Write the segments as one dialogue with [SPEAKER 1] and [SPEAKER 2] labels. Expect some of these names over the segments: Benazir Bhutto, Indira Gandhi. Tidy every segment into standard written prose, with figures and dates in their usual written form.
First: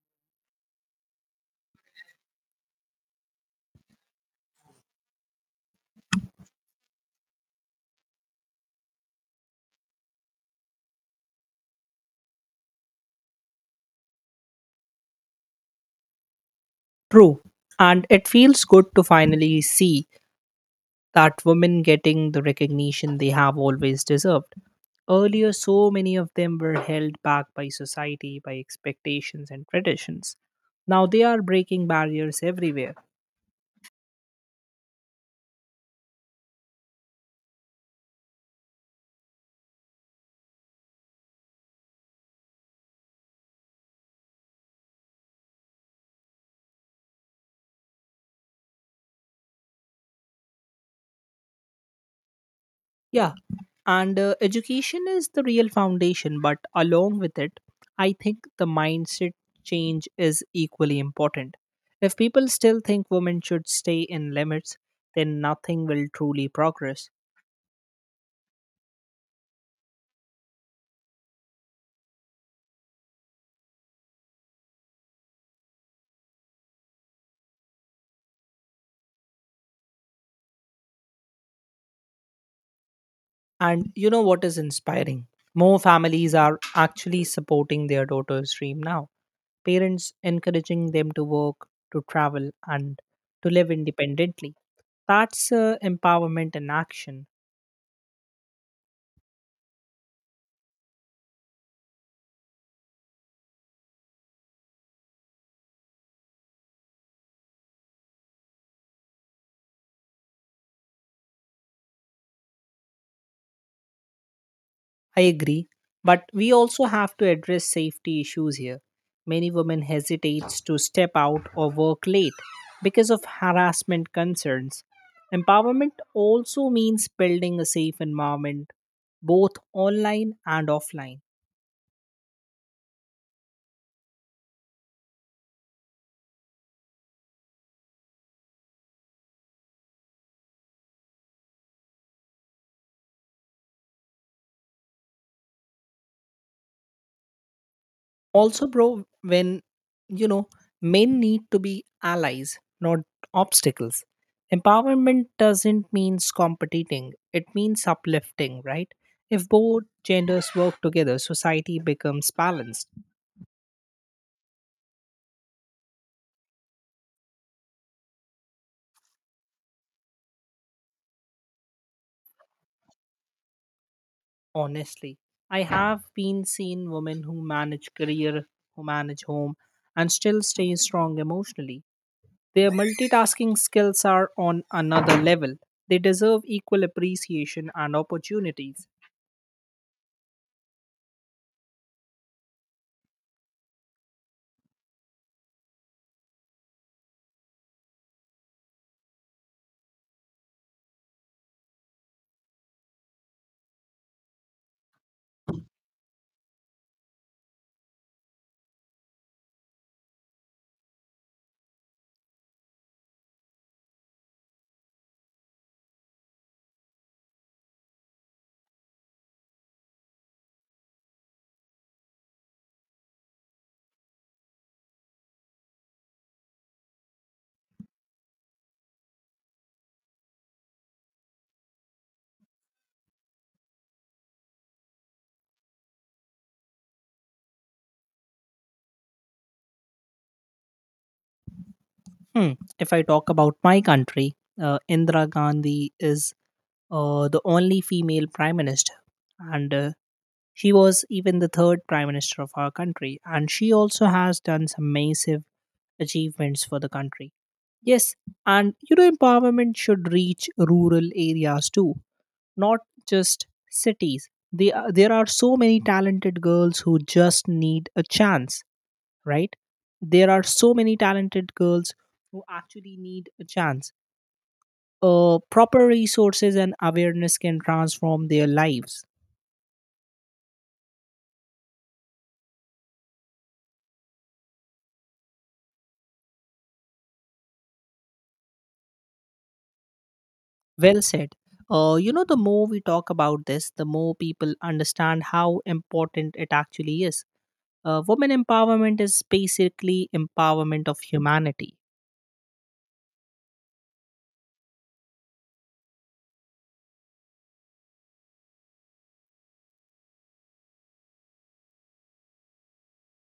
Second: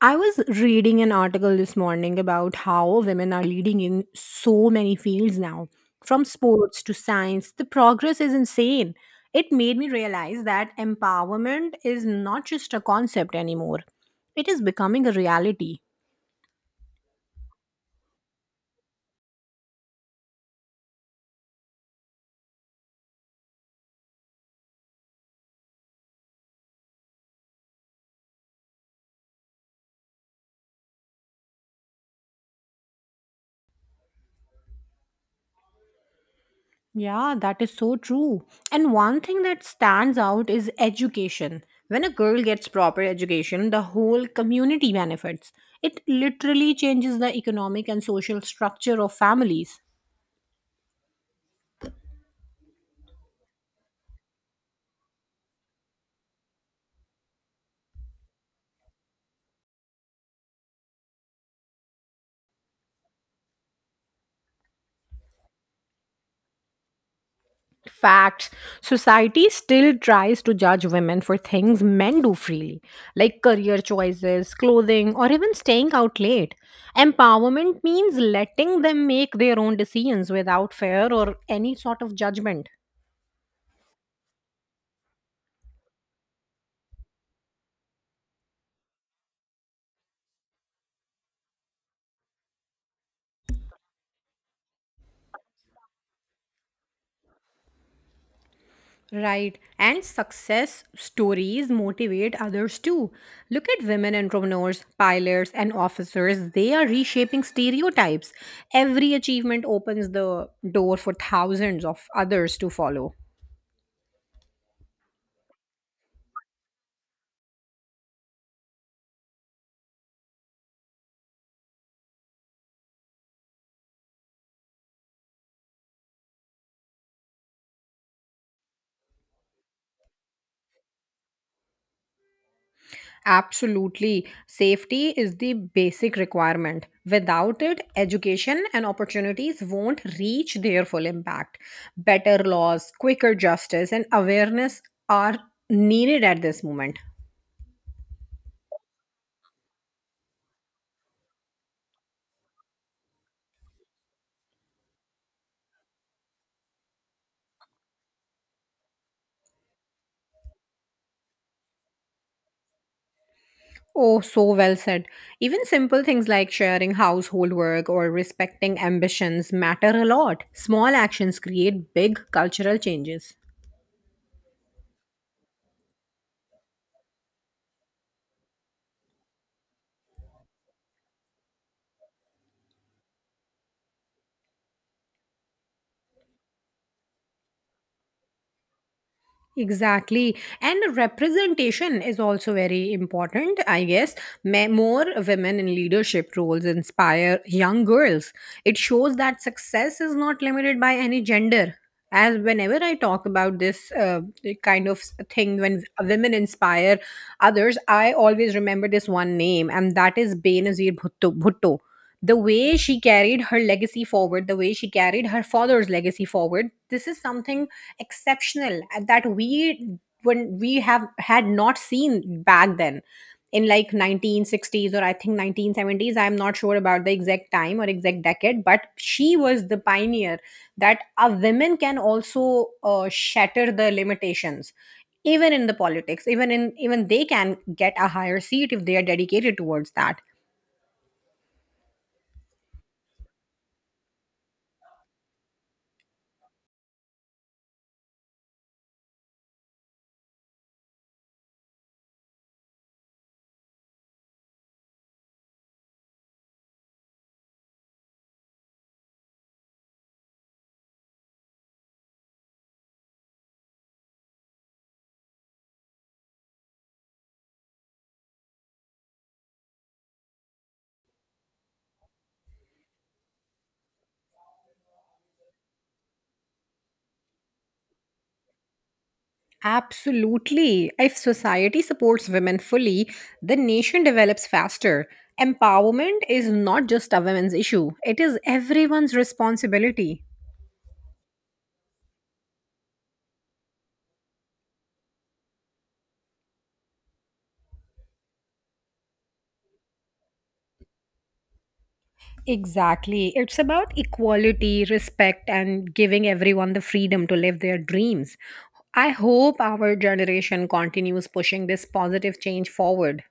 [SPEAKER 1] I was reading an article this morning about how women are leading in so many fields now, from sports to science. The progress is insane. It made me realize that empowerment is not just a concept anymore, it is becoming a reality.
[SPEAKER 2] True. And it feels good to finally see that women getting the recognition they have always deserved. Earlier, so many of them were held back by society, by expectations and traditions. Now they are breaking barriers everywhere.
[SPEAKER 1] Yeah, that is so true. And one thing that stands out is education. When a girl gets proper education, the whole community benefits. It literally changes the economic and social structure of families.
[SPEAKER 2] Yeah. And education is the real foundation, but along with it, I think the mindset change is equally important. If people still think women should stay in limits, then nothing will truly progress.
[SPEAKER 1] Facts. Society still tries to judge women for things men do freely, like career choices, clothing, or even staying out late. Empowerment means letting them make their own decisions without fear or any sort of judgment.
[SPEAKER 2] And you know what is inspiring? More families are actually supporting their daughter's dream now. Parents encouraging them to work, to travel, and to live independently. That's empowerment in action.
[SPEAKER 1] Right. And success stories motivate others too. Look at women entrepreneurs, pilots, and officers. They are reshaping stereotypes. Every achievement opens the door for thousands of others to follow.
[SPEAKER 2] I agree. But we also have to address safety issues here. Many women hesitate to step out or work late because of harassment concerns. Empowerment also means building a safe environment, both online and offline.
[SPEAKER 1] Absolutely. Safety is the basic requirement. Without it, education and opportunities won't reach their full impact. Better laws, quicker justice, and awareness are needed at this moment.
[SPEAKER 2] Also, bro, when you know men need to be allies, not obstacles. Empowerment doesn't mean competing, it means uplifting, right? If both genders work together, society becomes balanced.
[SPEAKER 1] Oh, so well said. Even simple things like sharing household work or respecting ambitions matter a lot. Small actions create big cultural changes.
[SPEAKER 2] Honestly, I have been seen women who manage career, who manage home, and still stay strong emotionally. Their multitasking skills are on another level. They deserve equal appreciation and opportunities.
[SPEAKER 1] Exactly. And representation is also very important, I guess. More women in leadership roles inspire young girls. It shows that success is not limited by any gender. As whenever I talk about this kind of thing, when women inspire others, I always remember this one name, and that is Benazir Bhutto. Bhutto, the way she carried her legacy forward, the way she carried her father's legacy forward, this is something exceptional that we when we have had not seen back then in like 1960s or I think 1970s. I'm not sure about the exact time or exact decade, but she was the pioneer that a women can also shatter the limitations, even in the politics, even they can get a higher seat if they are dedicated towards that.
[SPEAKER 2] Hmm. If I talk about my country, Indira Gandhi is the only female prime minister, and she was even the third prime minister of our country. And she also has done some massive achievements for the country. Yes, and you know, empowerment should reach rural areas too, not just cities. There are so many talented girls who just need a chance, right? There are so many talented girls who actually need a chance. Proper resources and awareness can transform their lives.
[SPEAKER 1] Absolutely. If society supports women fully, the nation develops faster. Empowerment is not just a women's issue, it is everyone's responsibility.
[SPEAKER 2] Well said. You know, the more we talk about this, the more people understand how important it actually is. Women empowerment is basically empowerment of humanity.
[SPEAKER 1] Exactly. It's about equality, respect, and giving everyone the freedom to live their dreams. I hope our generation continues pushing this positive change forward.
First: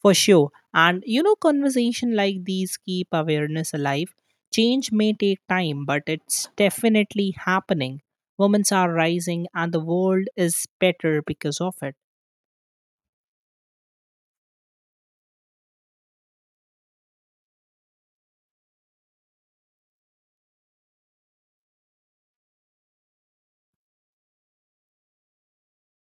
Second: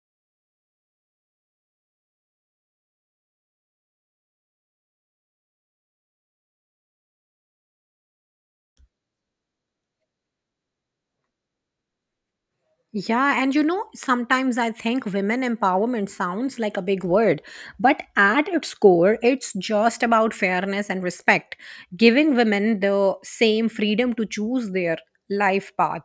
[SPEAKER 2] For sure. And you know, conversation like these keep awareness alive. Change may take time, but it's definitely happening. Women are rising, and the world is better because of it.
[SPEAKER 1] Yeah, and sometimes I think women empowerment sounds like a big word, but at its core, it's just about fairness and respect, giving women the same freedom to choose their life path.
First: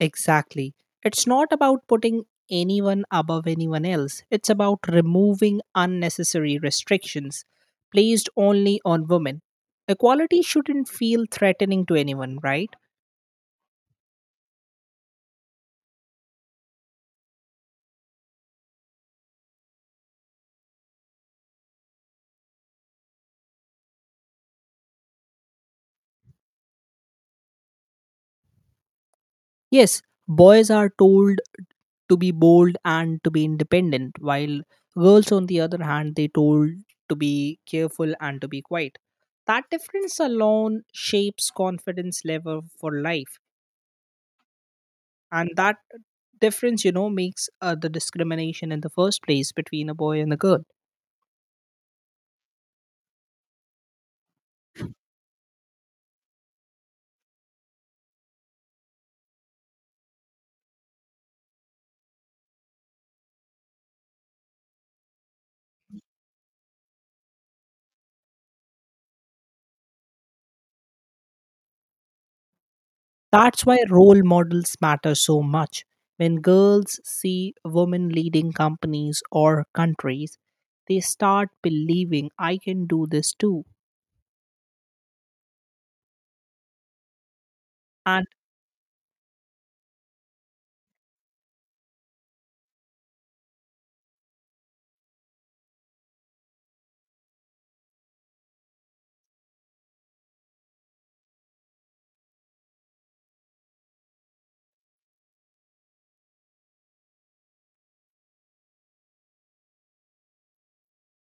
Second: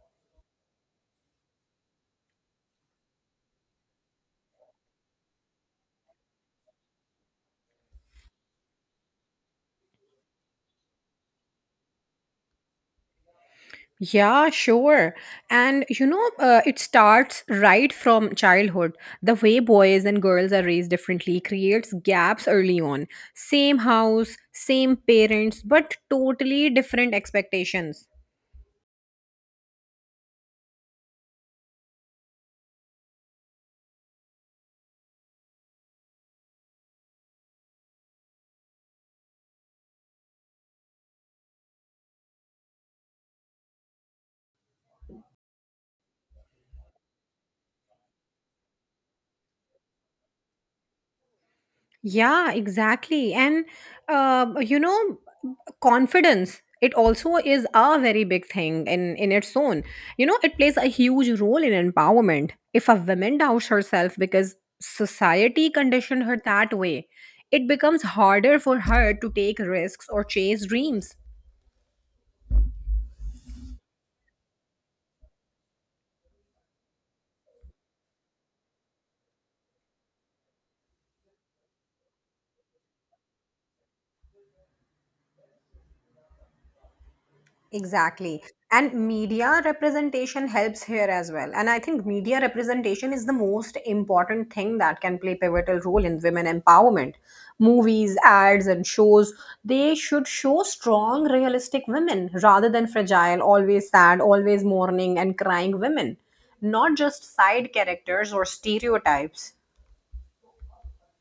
[SPEAKER 2] Exactly. It's not about putting anyone above anyone else, it's about removing unnecessary restrictions placed only on women. Equality shouldn't feel threatening to anyone, right?
[SPEAKER 1] Yeah, sure. And it starts right from childhood. The way boys and girls are raised differently creates gaps early on. Same house, same parents, but totally different expectations.
[SPEAKER 2] Yes, boys are told to be bold and to be independent, while girls, on the other hand, they told to be careful and to be quiet. That difference alone shapes confidence level for life, and that difference, you know, makes the discrimination in the first place between a boy and a girl.
[SPEAKER 1] Yeah, exactly. And, uh, you know, confidence, it also is a very big thing in, its own. It plays a huge role in empowerment. If a woman doubts herself because society conditioned her that way, it becomes harder for her to take risks or chase dreams.
[SPEAKER 2] That's why role models matter so much. When girls see women leading companies or countries, they start believing I can do this too. And
[SPEAKER 1] Exactly. And media representation helps here as well. And I think media representation is the most important thing that can play pivotal role in women empowerment. Movies, ads, and shows, they should show strong, realistic women rather than fragile, always sad, always mourning, and crying women, not just side characters or stereotypes.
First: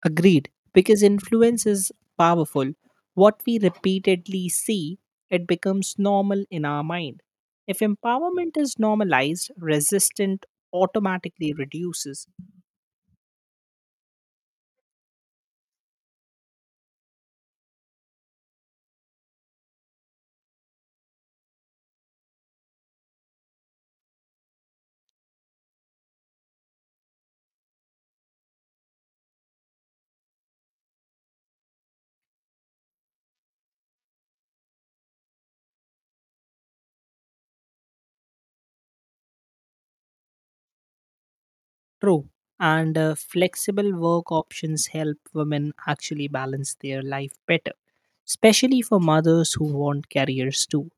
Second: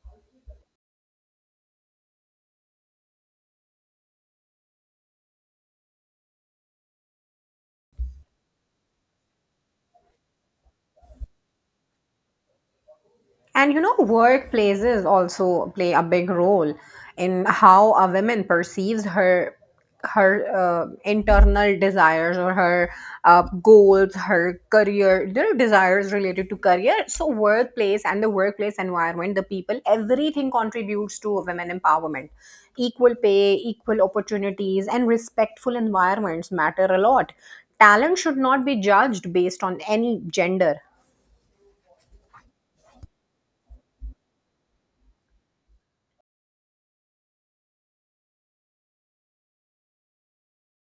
[SPEAKER 2] agreed, because influence is powerful. What we repeatedly see, it becomes normal in our mind. If empowerment is normalized, resistance automatically reduces.
[SPEAKER 1] And workplaces also play a big role in how a woman perceives her internal desires, or her goals, her career, their desires related to career. So, workplace and the workplace environment, the people, everything contributes to women empowerment. Equal pay, equal opportunities, and respectful environments matter a lot. Talent should not be judged based on any gender.
[SPEAKER 2] True. And flexible work options help women actually balance their life better, especially for mothers who want careers too.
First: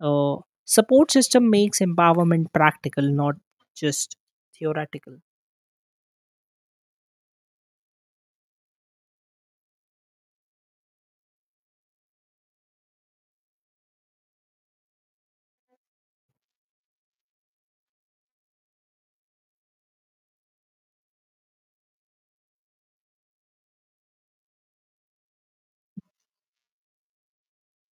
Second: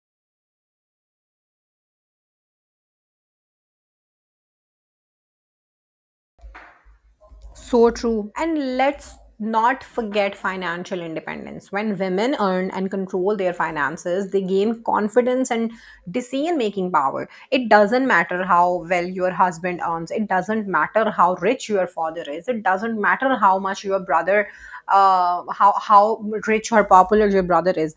[SPEAKER 2] Uh, Support system makes empowerment practical, not just theoretical.
[SPEAKER 1] So true. And let's not forget financial independence. When women earn and control their finances, they gain confidence and decision making power. It doesn't matter how well your husband earns, it doesn't matter how rich your father is, it doesn't matter how much your brother, how rich or popular your brother is.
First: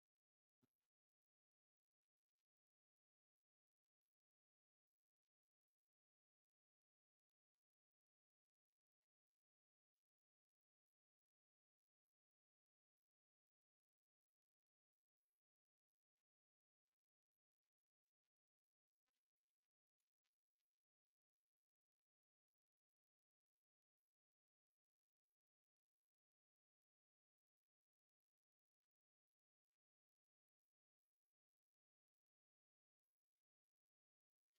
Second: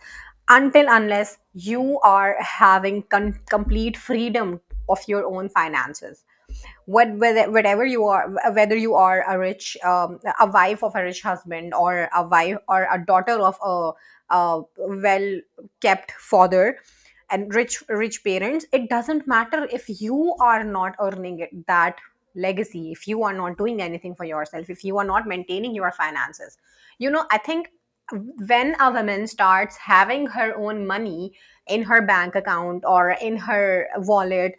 [SPEAKER 1] Until unless you are having complete freedom of your own finances, whatever you are a rich a wife of a rich husband, or a wife or a daughter of a well kept father and rich parents, it doesn't matter. If you are not earning it, that legacy, if you are not doing anything for yourself, if you are not maintaining your finances, I think when a woman starts having her own money in her bank account or in her wallet,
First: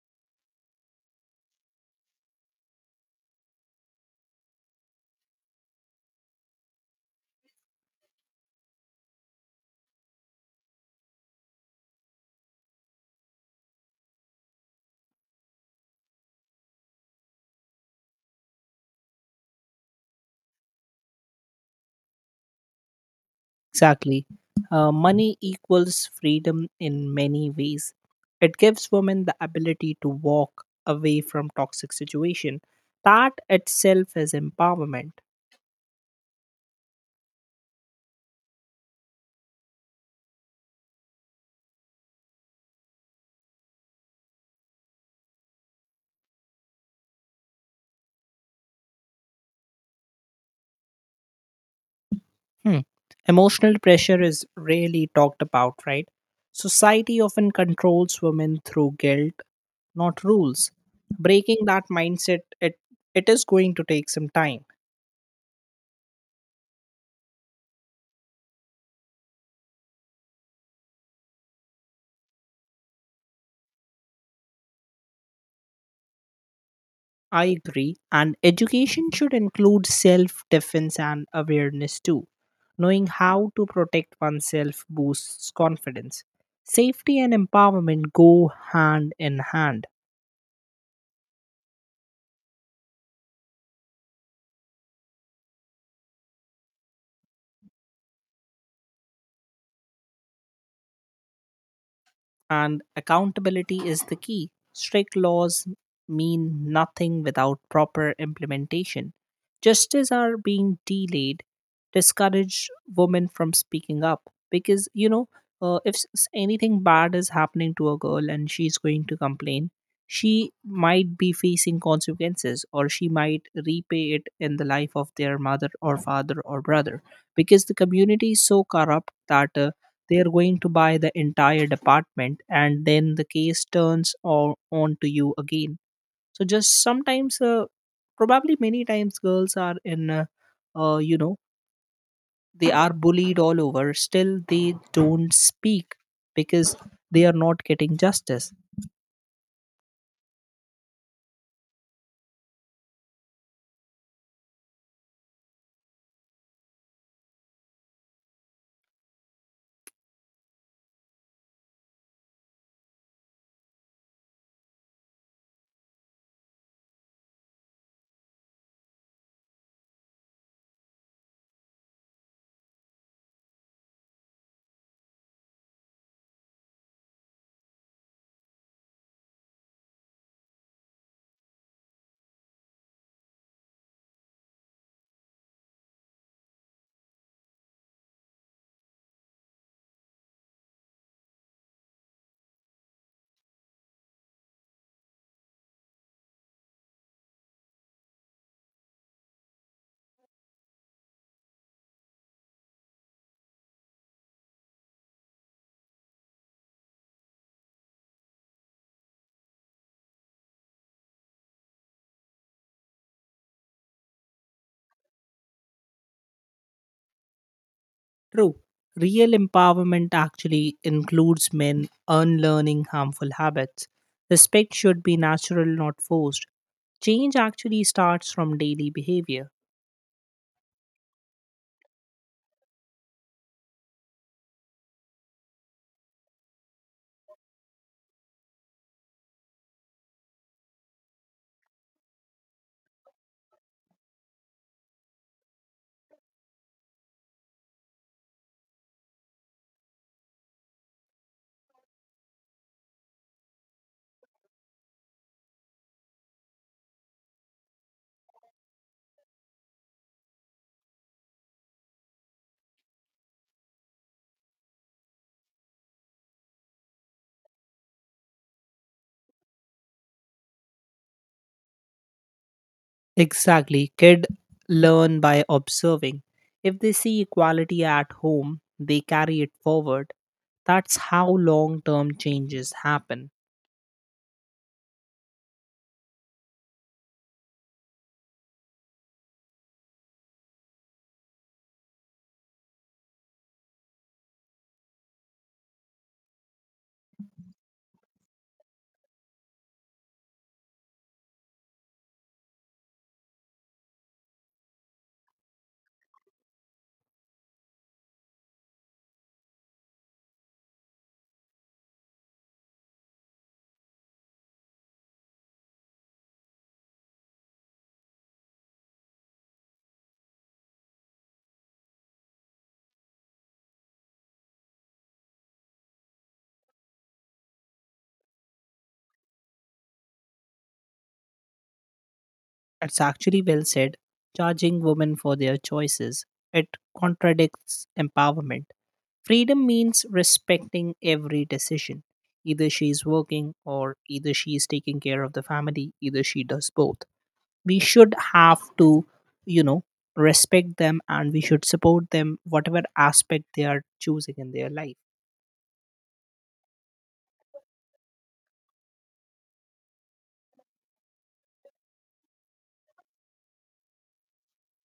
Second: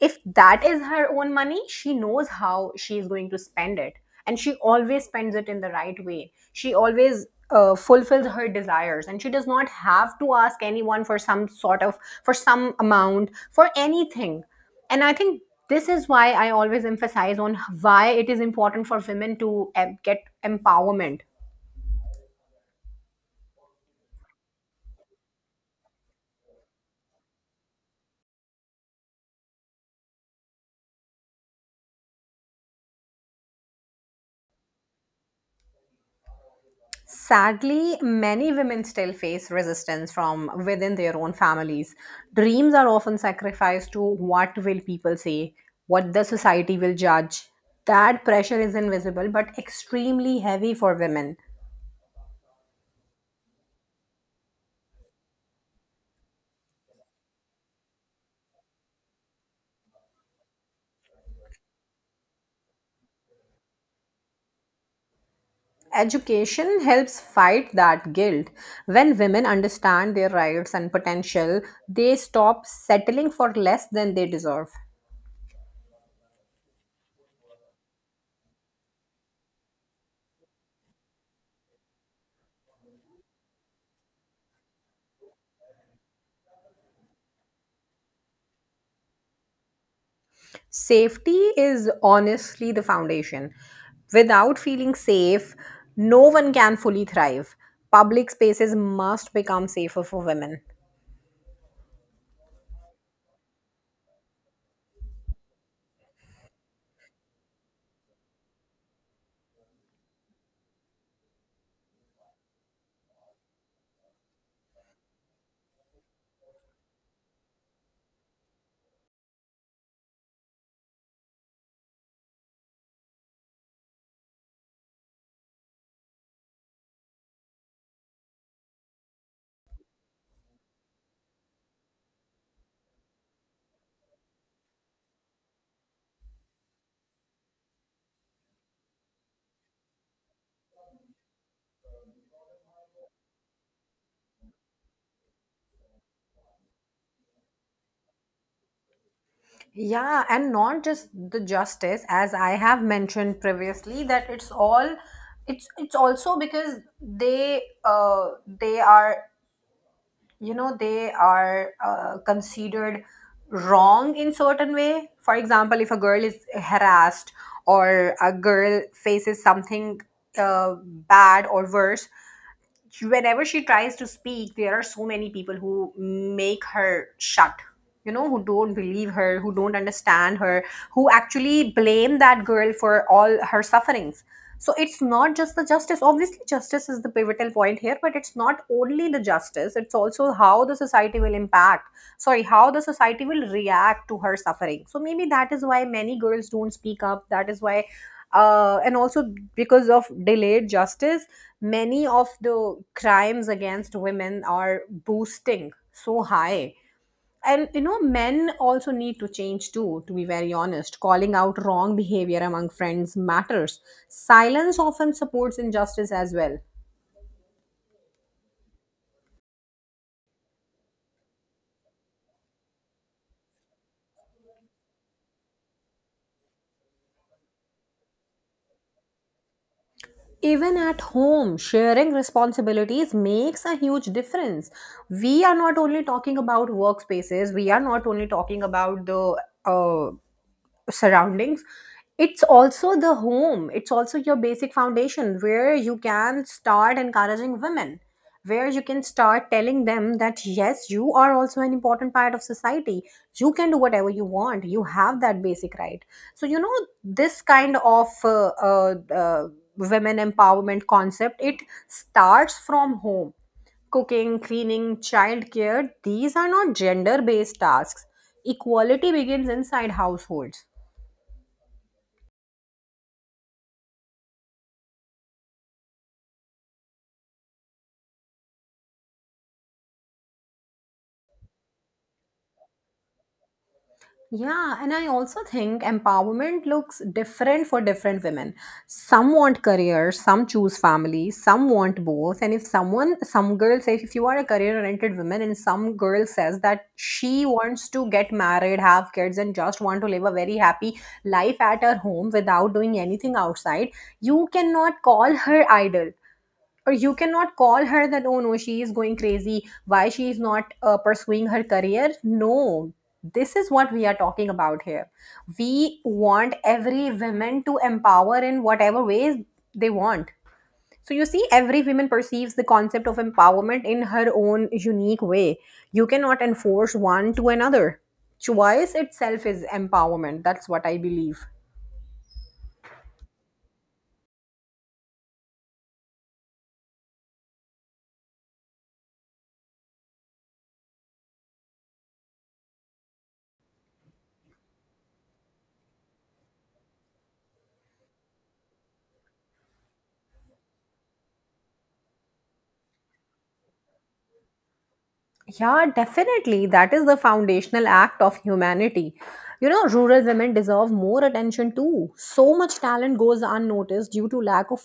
[SPEAKER 1] if that is her own money, she knows how she is going to spend it. And she always spends it in the right way. She always fulfills her desires and she does not have to ask anyone for some sort of, for some amount, for anything. And I think this is why I always emphasize on why it is important for women to get empowerment.
[SPEAKER 2] Exactly. Money equals freedom in many ways. It gives women the ability to walk away from toxic situation. That itself is empowerment.
[SPEAKER 1] Sadly, many women still face resistance from within their own families. Dreams are often sacrificed to what will people say, what the society will judge. That pressure is invisible but extremely heavy for women.
[SPEAKER 2] Hmm. Emotional pressure is rarely talked about, right? Society often controls women through guilt, not rules. Breaking that mindset, it is going to take some time.
[SPEAKER 1] Education helps fight that guilt. When women understand their rights and potential, they stop settling for less than they deserve.
[SPEAKER 2] I agree. And education should include self defense and awareness too. Knowing how to protect oneself boosts confidence. Safety and empowerment go hand in hand.
[SPEAKER 1] Safety is honestly the foundation. Without feeling safe, no one can fully thrive. Public spaces must become safer for women.
[SPEAKER 2] And accountability is the key. Strict laws mean nothing without proper implementation. Justice are being delayed, discourage women from speaking up because you know, if s- anything bad is happening to a girl and she's going to complain, she might be facing consequences or she might repay it in the life of their mother or father or brother, because the community is so corrupt that they are going to buy the entire department and then the case turns on to you again. So just sometimes, probably many times, girls are you know, they are bullied all over. Still, they don't speak because they are not getting justice.
[SPEAKER 1] Yeah, and not just the justice, as I have mentioned previously, that it's all it's also because they are, they are considered wrong in certain way. For example, if a girl is harassed or a girl faces something uh, bad or worse, whenever she tries to speak, there are so many people who make her shut, who don't believe her, who don't understand her, who actually blame that girl for all her sufferings. So it's not just the justice, obviously justice is the pivotal point here, but it's not only the justice, it's also how the society will impact, sorry, how the society will react to her suffering. So maybe that is why many girls don't speak up. That is why, and also because of delayed justice, many of the crimes against women are boosting so high. And men also need to change too, to be very honest. Calling out wrong behavior among friends matters. Silence often supports injustice as well.
[SPEAKER 2] True. Real empowerment actually includes men unlearning harmful habits. Respect should be natural, not forced. Change actually starts from daily behavior.
[SPEAKER 1] Even at home, sharing responsibilities makes a huge difference. We are not only talking about workspaces, we are not only talking about the surroundings, it's also the home, it's also your basic foundation where you can start encouraging women, where you can start telling them that yes, you are also an important part of society, you can do whatever you want, you have that basic right. So, this kind of women empowerment concept, it starts from home. Cooking, cleaning, childcare, these are not gender based tasks. Equality begins inside households.
[SPEAKER 2] Exactly. Kid learn by observing. If they see equality at home, they carry it forward. That's how long term changes happen.
[SPEAKER 1] Yeah, and I also think empowerment looks different for different women. Some want career, some choose family, some want both. And if someone, some girl says, if you are a career oriented woman, and some girl says that she wants to get married, have kids, and just want to live a very happy life at her home without doing anything outside, you cannot call her idle, or you cannot call her that oh no, she is going crazy, why she is not pursuing her career. No, this is what we are talking about here. We want every woman to empower in whatever ways they want. So you see, every woman perceives the concept of empowerment in her own unique way. You cannot enforce one to another. Choice itself is empowerment, that's what I believe.
[SPEAKER 2] It's actually well said. Charging women for their choices. It contradicts empowerment. Freedom means respecting every decision. Either she is working or either she is taking care of the family, either she does both. We should have to, you know, respect them and we should support them, whatever aspect they are choosing in their life.
[SPEAKER 1] Yeah, definitely. That is the foundational act of humanity. Rural women deserve more attention too. So much talent goes unnoticed due to lack of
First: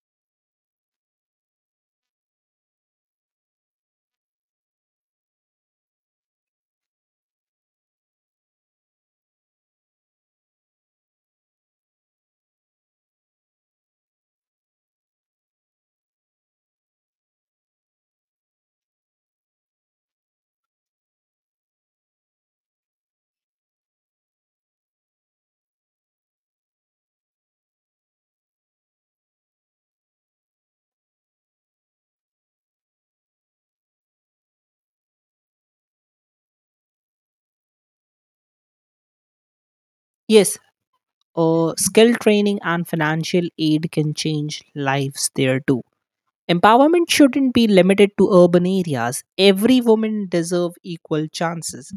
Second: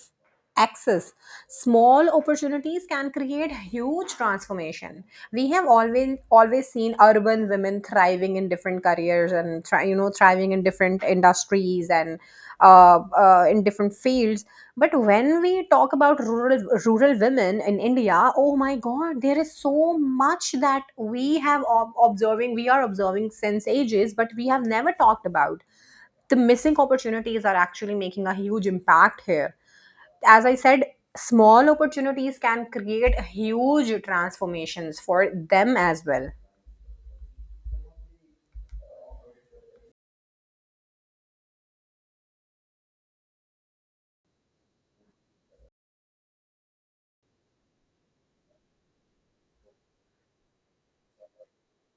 [SPEAKER 1] access. Small opportunities can create huge transformation. We have always seen urban women thriving in different careers and thriving in different industries and in different fields. But when we talk about rural women in India, oh my God, there is so much that we have observing. We are observing since ages, but we have never talked about. The missing opportunities are actually making a huge impact here. As I said, small opportunities can create huge transformations for them as well.
[SPEAKER 2] Yes, skill training and financial aid can change lives there too. Empowerment shouldn't be limited to urban areas. Every woman deserve equal chances.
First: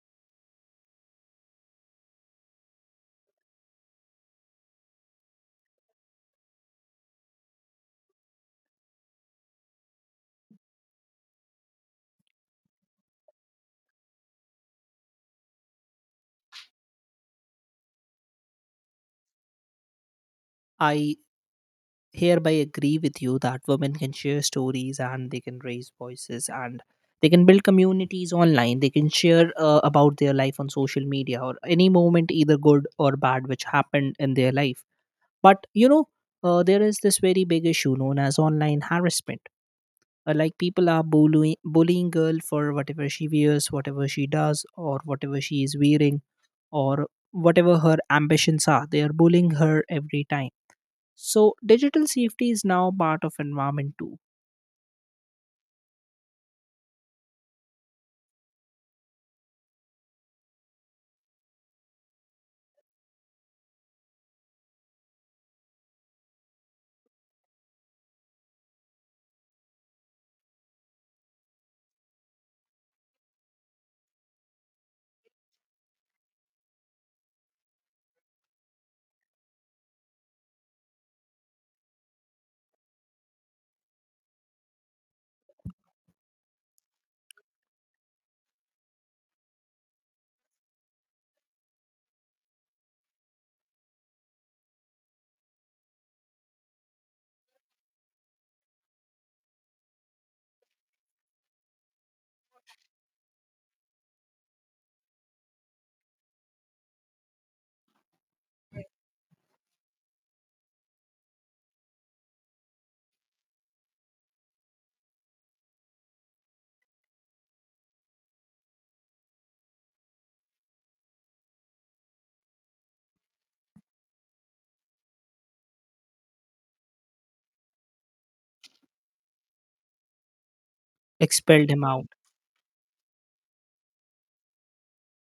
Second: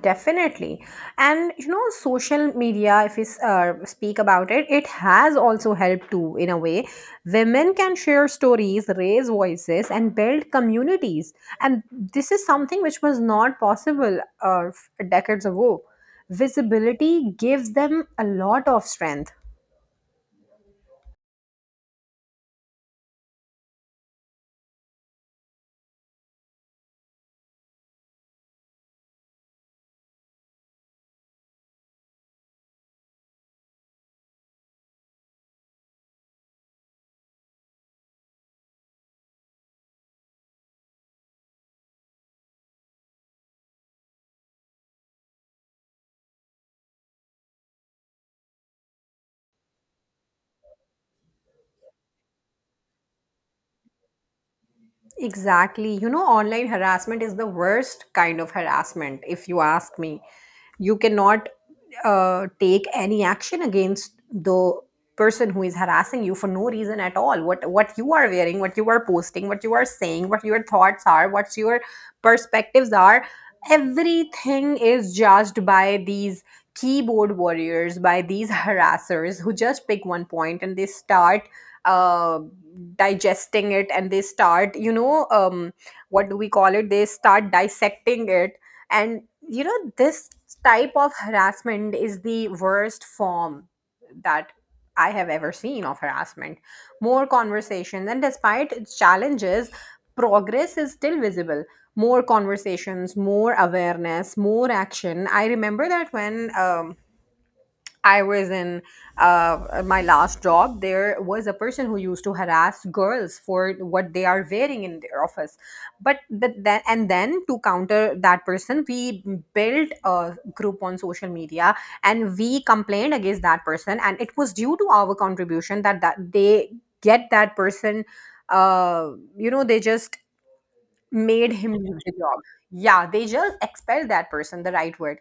[SPEAKER 1] Definitely. And social media, if we speak about it, it has also helped too, in a way. Women can share stories, raise voices, and build communities. And this is something which was not possible decades ago. Visibility gives them a lot of strength.
[SPEAKER 2] I hereby agree with you that women can share stories and they can raise voices and they can build communities online. They can share about their life on social media or any moment, either good or bad, which happened in their life. But you know, there is this very big issue known as online harassment. Like people are bullying girl for whatever she wears, whatever she does, or whatever she is wearing, or whatever her ambitions are, they are bullying her every time. So digital safety is now part of environment too.
[SPEAKER 1] Exactly. Online harassment is the worst kind of harassment, if you ask me. You cannot take any action against the person who is harassing you for no reason at all. What you are wearing, what you are posting, what you are saying, what your thoughts are, what your perspectives are, everything is judged by these keyboard warriors, by these harassers who just pick one point and they start uh, digesting it, and they start you know what do we call it they start dissecting it. And this type of harassment is the worst form that I have ever seen of harassment. More conversations, and despite its challenges progress is still visible. More conversations, more awareness, more action. I remember that when I was in my last job, there was a person who used to harass girls for what they are wearing in their office. But then to counter that person, we built a group on social media and we complained against that person. And it was due to our contribution that they get that person, uh, they just made
[SPEAKER 2] Expelled
[SPEAKER 1] him
[SPEAKER 2] him
[SPEAKER 1] leave
[SPEAKER 2] out.
[SPEAKER 1] the job. Yeah, they just expelled that person, the right word.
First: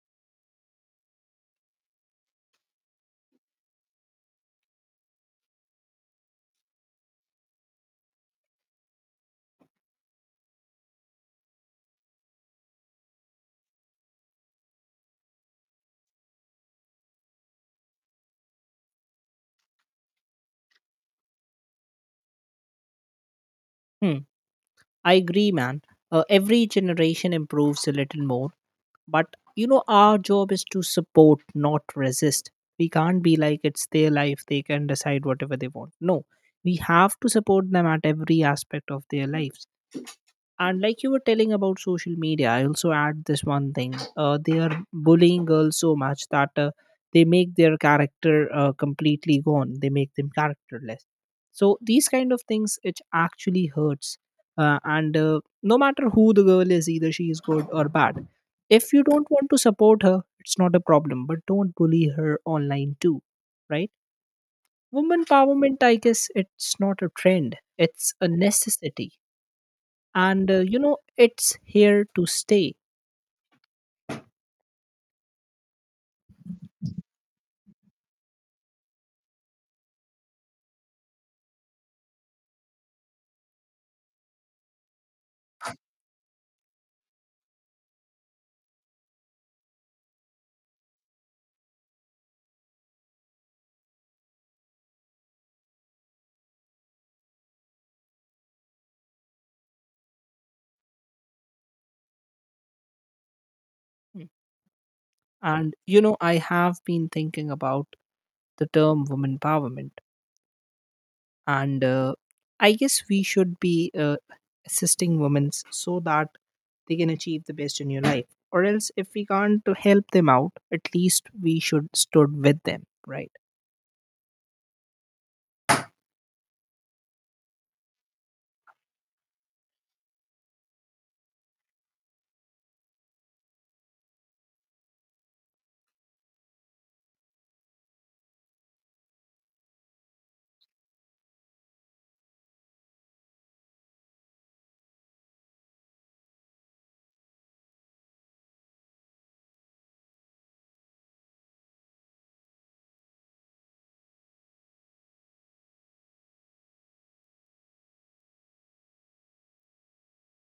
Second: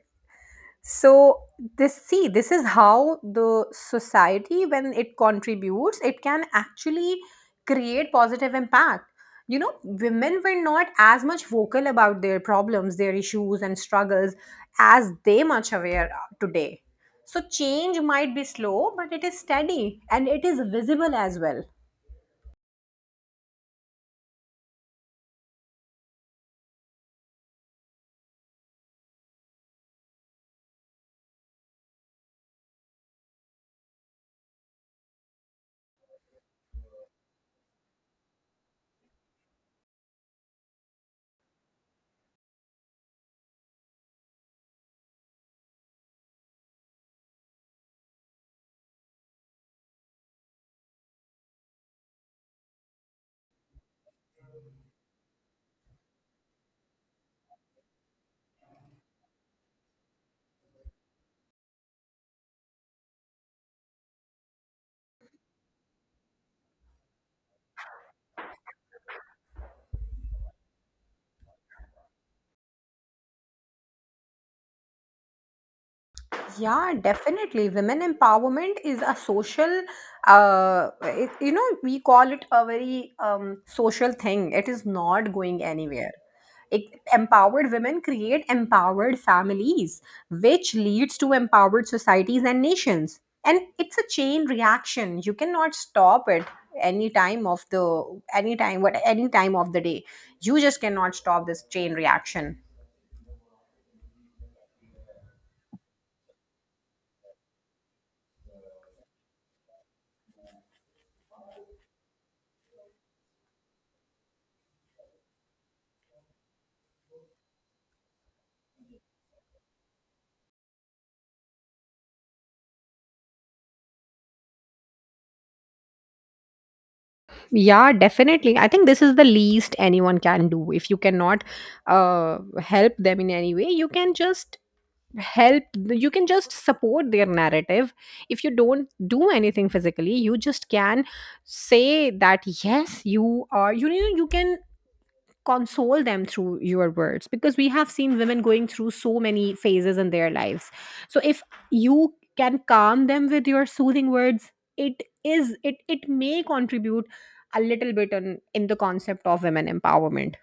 [SPEAKER 1] So this, see, this is how the society, when it contributes, it can actually create positive impact. You know, women were not as much vocal about their problems, their issues and struggles, as they much aware are today. So change might be slow, but it is steady and it is visible as well.
[SPEAKER 2] Hmm. I agree, man. Every generation improves a little more, but you know our job is to support, not resist. We can't be like it's their life, they can decide whatever they want. No, we have to support them at every aspect of their lives. And like you were telling about social media, I also add this one thing. They are bullying girls so much that they make their character completely gone. They make them characterless. So these kind of things, it actually hurts. And No matter who the girl is, either she is good or bad. If you don't want to support her, it's not a problem. But don't bully her online too, right? Woman empowerment, I guess, it's not a trend. It's a necessity, and you know it's here to stay.
[SPEAKER 1] Yeah, definitely. Women empowerment is a social, it, we call it a very social thing. It is not going anywhere. It, empowered women create empowered families, which leads to empowered societies and nations. And it's a chain reaction. You cannot stop it any time of the any time what any time of the day. You just cannot stop this chain reaction.
[SPEAKER 2] Mm. And you know, I have been thinking about the term women empowerment, and I guess we should be assisting women so that they can achieve the best in your life, or else if we can't to help them out, at least we should stood with them, right?
[SPEAKER 1] Yeah, definitely. I think this is the least anyone can do. If you cannot help them in any way, you can help, you can just support their narrative. If you don't do anything physically, you just can say that yes, you are, you can console them through your words, because we have seen women going through so many phases in their lives. So if you can calm them with your soothing words, it is it it may contribute a little bit on in the concept of women empowerment.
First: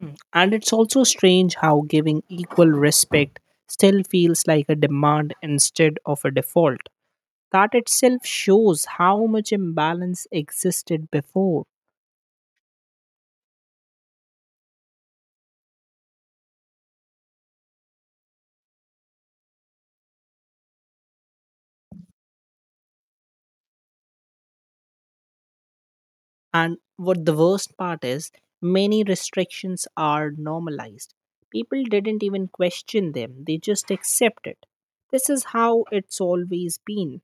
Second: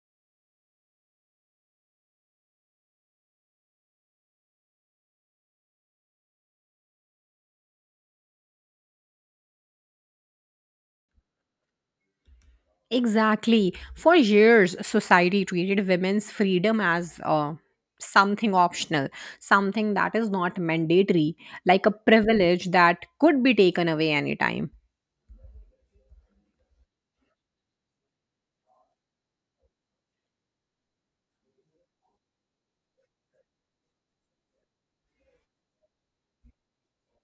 [SPEAKER 2] Mm. And it's also strange how giving equal respect still feels like a demand instead of a default. That itself shows how much imbalance existed before.
[SPEAKER 1] Exactly. For years, society treated women's freedom as something optional, something that is not mandatory, like a privilege that could be taken away anytime.
[SPEAKER 2] And what the worst part is, many restrictions are normalized. People didn't even question them, they just accept it. This is how it's always been.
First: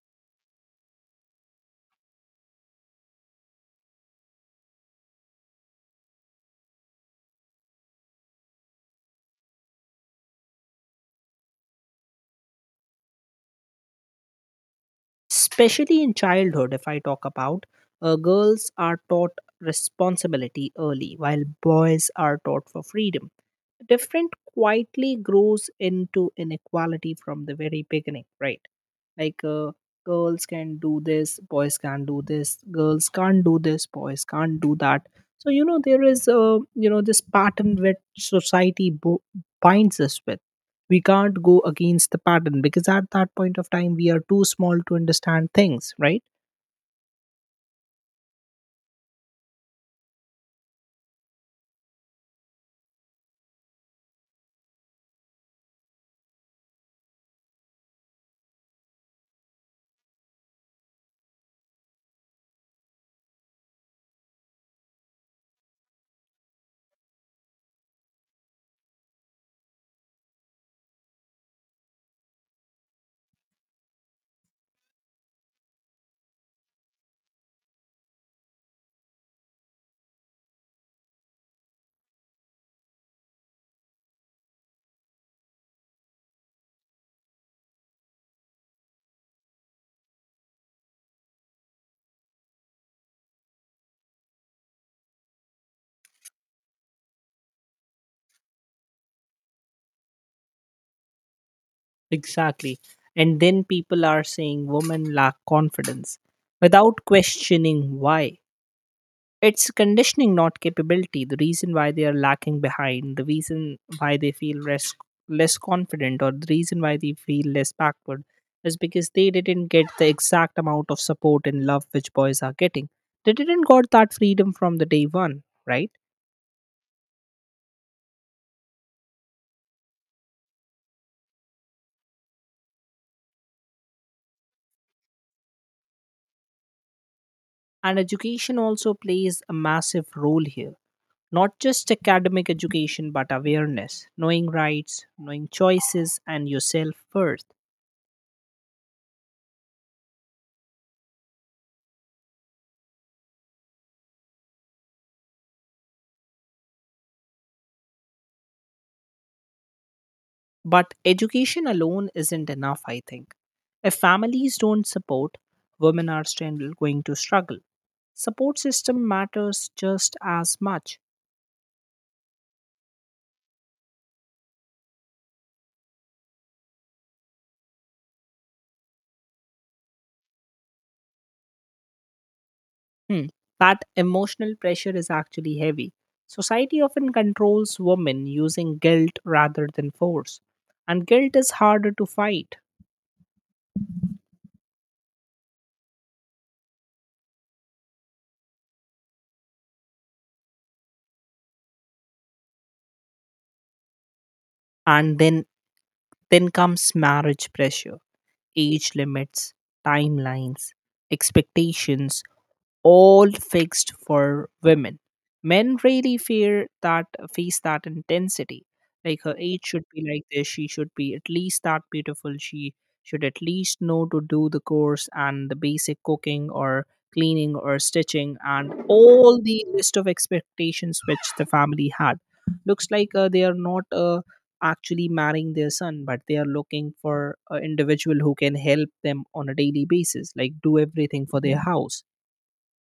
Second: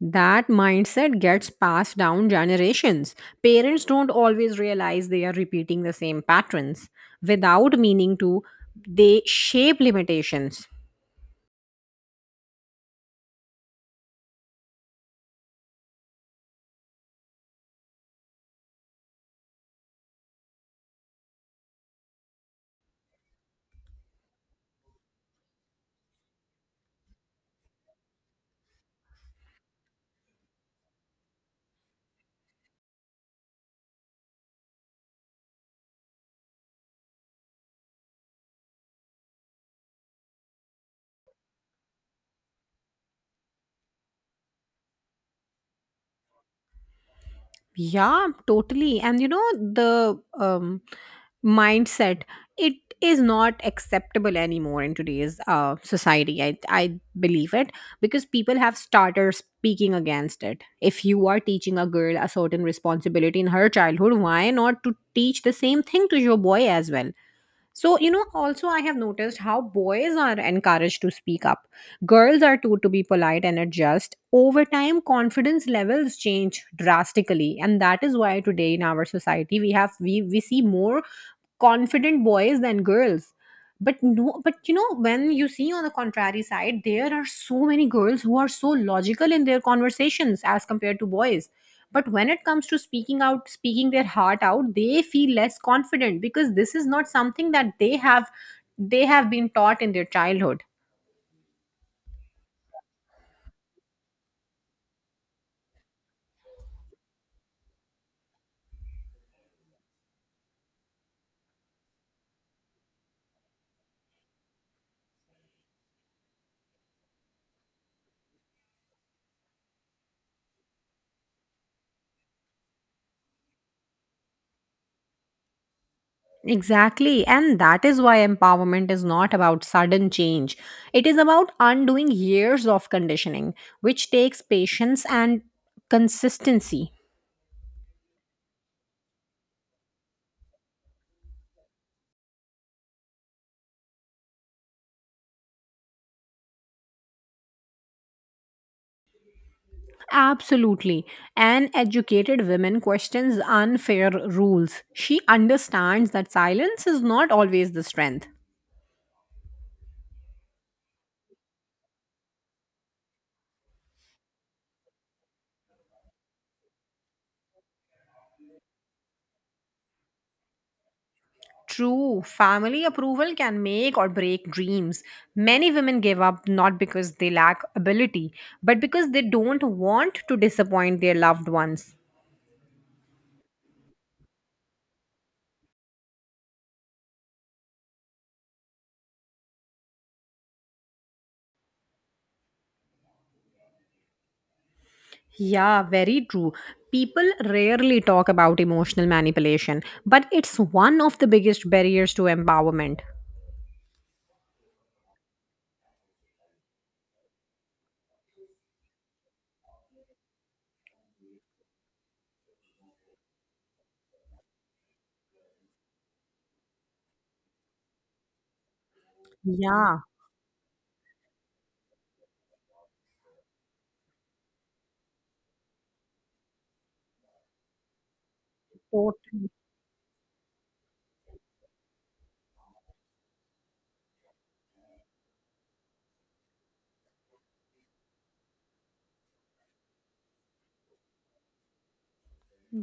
[SPEAKER 1] That mindset gets passed down generations. Parents don't always realize they are repeating the same patterns. Without meaning to, they shape limitations.
[SPEAKER 2] Especially in childhood, if I talk about, girls are taught responsibility early, while boys are taught for freedom. Different quietly grows into inequality from the very beginning, right? Like girls can do this, boys can do this, girls can't do this, boys can't do that. So you know there is, you know, this pattern which binds us with. We can't go against the pattern because at that point of time we are too small to understand things, right?
[SPEAKER 1] Yeah, totally. And you know, the mindset, it is not acceptable anymore in today's society. I believe it because people have started speaking against it. If you are teaching a girl a certain responsibility in her childhood, why not to teach the same thing to your boy as well? So, you know, also I have noticed how boys are encouraged to speak up. Girls are taught to be polite and adjust. Over time, confidence levels change drastically. And that is why today in our society we see more confident boys than girls. But no, but you know, when you see on the contrary side, there are so many girls who are so logical in their conversations as compared to boys. But when it comes to speaking out, speaking their heart out, they feel less confident because this is not something that they have been taught in their childhood.
[SPEAKER 2] Exactly. And then people are saying women lack confidence without questioning why. It's conditioning, not capability. The reason why they are lacking behind, the reason why they feel less, less confident, or the reason why they feel less backward is because they didn't get the exact amount of support and love which boys are getting. They didn't got that freedom from the day one, right?
[SPEAKER 1] Exactly. And that is why empowerment is not about sudden change. It is about undoing years of conditioning, which takes patience and consistency.
[SPEAKER 2] And education also plays a massive role here. Not just academic education, but awareness, knowing rights, knowing choices, and yourself first.
[SPEAKER 1] Absolutely. An educated woman questions unfair rules. She understands that silence is not always the strength.
[SPEAKER 2] But education alone isn't enough, I think. If families don't support, women are still going to struggle. Support system matters just as much.
[SPEAKER 1] True, family approval can make or break dreams. Many women give up not because they lack ability, but because they don't want to disappoint their loved ones.
[SPEAKER 2] Hmm. That emotional pressure is actually heavy. Society often controls women using guilt rather than force. And guilt is harder to fight.
[SPEAKER 1] Yeah, very true. People rarely talk about emotional manipulation, but it's one of the biggest barriers to empowerment.
[SPEAKER 2] And then comes marriage pressure, age limits, timelines, expectations all fixed for women. Men really fear that face that intensity. Like her age should
[SPEAKER 1] Yeah,
[SPEAKER 2] be like this, she should be at least that beautiful, she should at least know to do the course and the basic cooking or cleaning or stitching and
[SPEAKER 1] tot-
[SPEAKER 2] all the list of expectations which the family had. Looks like they are not actually marrying their son, but they are looking for an individual who can help them on a daily basis, like do everything for their house.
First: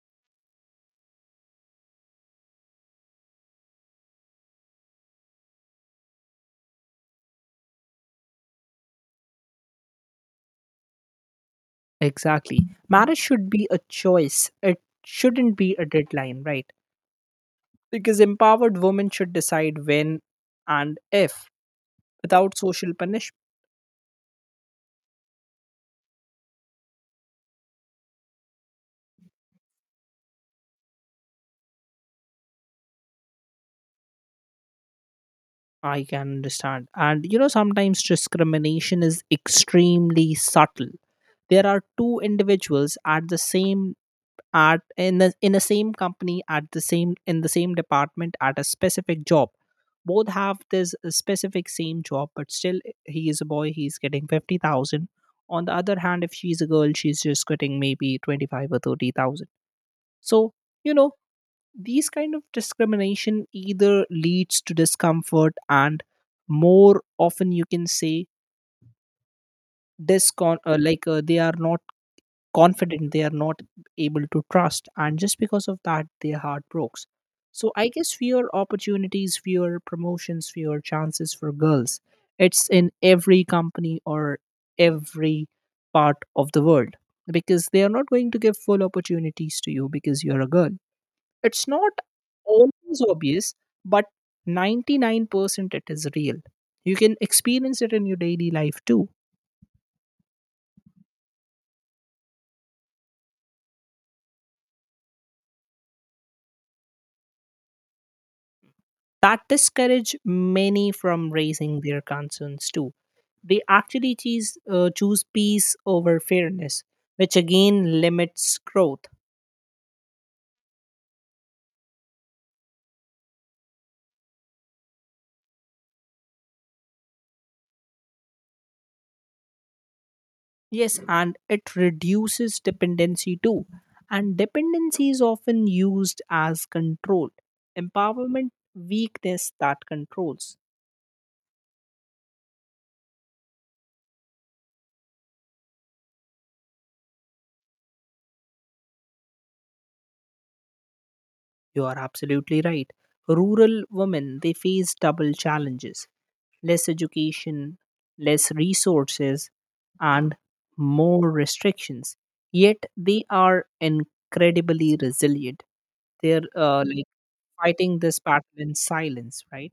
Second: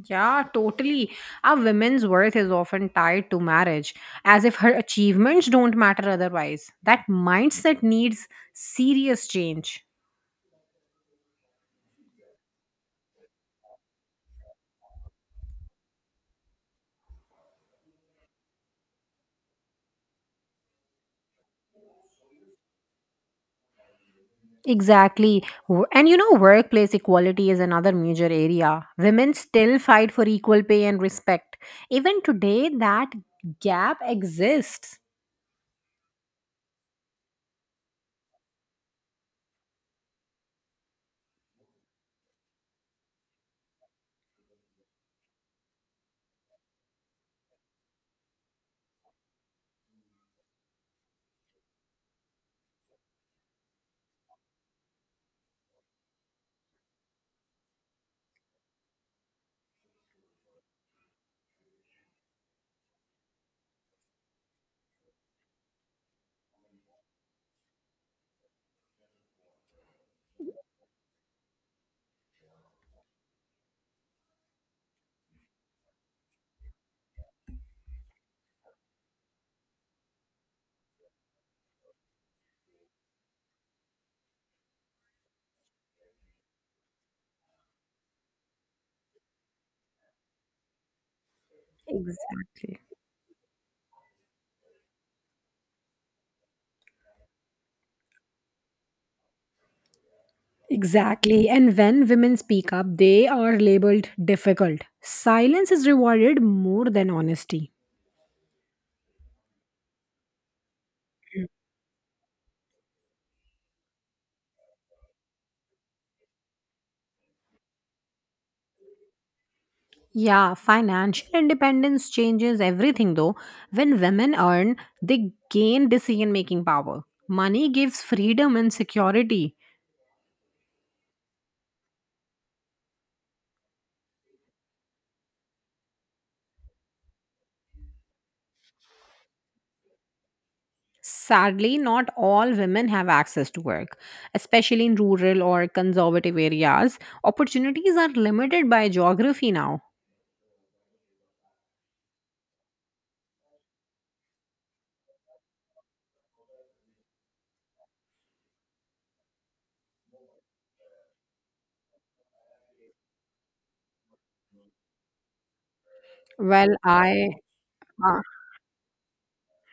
[SPEAKER 1] yeah, totally. Our women's worth is often tied to marriage, as if her achievements don't matter otherwise. That mindset needs serious change.
[SPEAKER 2] Exactly. Marriage should be a choice. It shouldn't be a deadline, right? Because empowered women should decide when and if, without social punishment.
[SPEAKER 1] Exactly. And you know, workplace equality is another major area. Women still fight for equal pay and respect. Even today, that gap exists.
[SPEAKER 2] I can understand. And you know, sometimes discrimination is extremely subtle. There are two individuals at the same at in the same company at the same in the same department at a specific job, both have this specific same job, but still he is a boy, he's getting 50,000. On the other hand, if she's a girl, she's just getting maybe 25 or 30,000. So you know these kind of discrimination either leads to discomfort and, more often you can say, discon like they are not confident, they are not able to trust, and just because of that their heart breaks. So I guess fewer opportunities, fewer promotions, fewer chances for girls. It's in every company or every part of the world, because they are not going to give full opportunities to you because you're a girl. It's not
[SPEAKER 1] Exactly.
[SPEAKER 2] always obvious, but 99% it is real. You can experience it in your daily life too.
[SPEAKER 1] Exactly. And when women speak up, they are labeled difficult. Silence is rewarded more than honesty.
[SPEAKER 2] That discourage many from raising their concerns too. They actually choose peace over fairness, which again limits growth.
[SPEAKER 1] Yeah, financial independence changes everything though. When women earn, they gain decision making power. Money gives freedom and security.
[SPEAKER 2] Yes, and it reduces dependency too. And dependency is often used as control. Empowerment weakness that controls.
[SPEAKER 1] Sadly, not all women have access to work, especially in rural or conservative areas. Opportunities are limited by geography now.
[SPEAKER 2] You are absolutely right. Rural women they face double challenges. Less education, less resources, and more restrictions. Yet they are incredibly resilient. They're
[SPEAKER 1] Well,
[SPEAKER 2] like
[SPEAKER 1] I
[SPEAKER 2] fighting this
[SPEAKER 1] uh,
[SPEAKER 2] battle in silence, right?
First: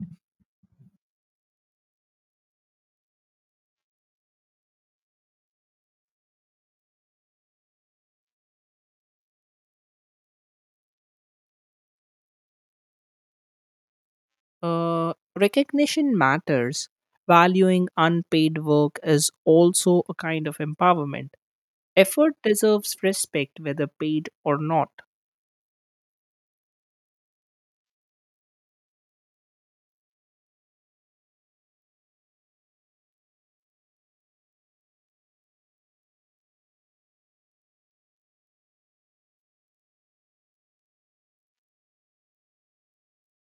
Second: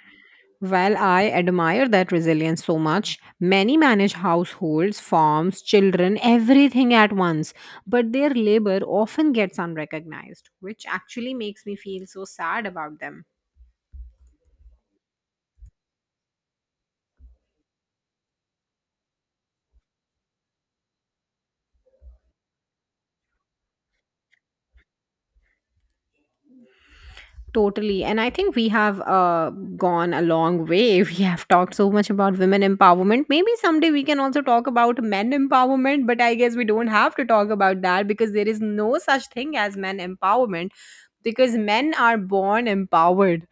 [SPEAKER 1] well, I admire that resilience so much. Many manage households, farms, children, everything at once, but their labor often gets unrecognized, which actually makes me feel so sad about them.
[SPEAKER 2] Recognition matters. Valuing unpaid work is also a kind of empowerment. Effort deserves respect, whether paid or not.
[SPEAKER 1] Totally. And I think we have gone a long way. We have talked so much about women empowerment. Maybe someday we can also talk about men empowerment, but I guess we don't have to talk about that because there is no such thing as men empowerment, because men are born empowered.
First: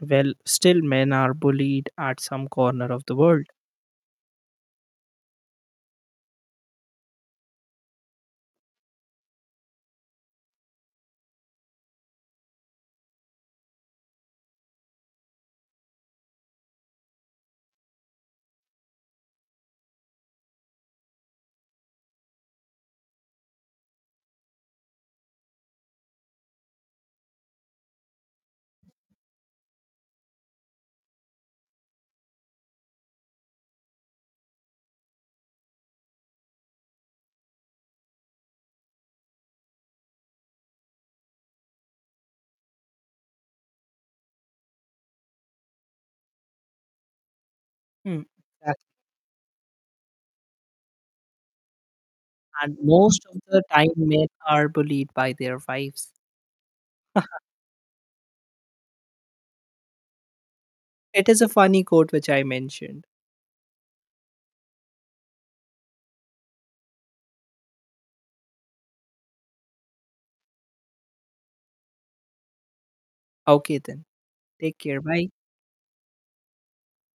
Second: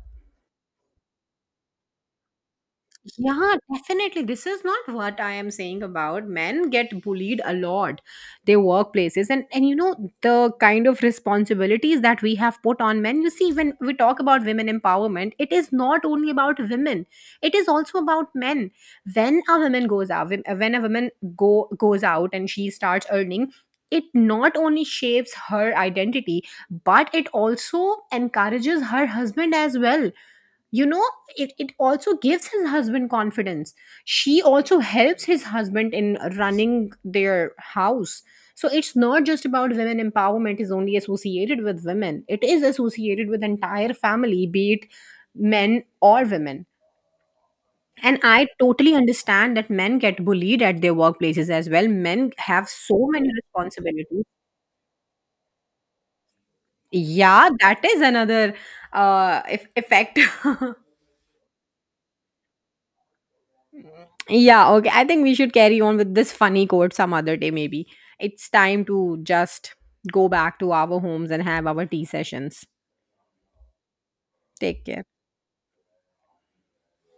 [SPEAKER 2] Well, still, men are bullied at some corner of the world.
[SPEAKER 1] Yeah, definitely. This is not what I am saying about men get bullied a lot, their workplaces, and you know, the kind of responsibilities that we have put on men. You see, when we talk about women empowerment, it is not only about women; it is also about men. When a woman goes out, when a woman go goes out and she starts earning, it not only shapes her identity, but it also encourages her husband as well. You know, it also gives his husband confidence. She also helps his husband in running their house. So it's not just about women empowerment is only associated with women; it is associated with entire family, be it men or women. And
[SPEAKER 2] Hmm.
[SPEAKER 1] I totally understand that men get bullied at their workplaces as well. Men have
[SPEAKER 2] And
[SPEAKER 1] so
[SPEAKER 2] most
[SPEAKER 1] many
[SPEAKER 2] of the time
[SPEAKER 1] responsibilities.
[SPEAKER 2] men are bullied by their wives.
[SPEAKER 1] Yeah, that is another effect.
[SPEAKER 2] It is a funny quote which I mentioned.
[SPEAKER 1] Yeah, okay. I think we should carry on with this funny quote some other day, maybe. It's time to just go back to our homes and have our tea sessions.
[SPEAKER 2] Okay then. Take
[SPEAKER 1] Take
[SPEAKER 2] care.
[SPEAKER 1] care.
[SPEAKER 2] Bye.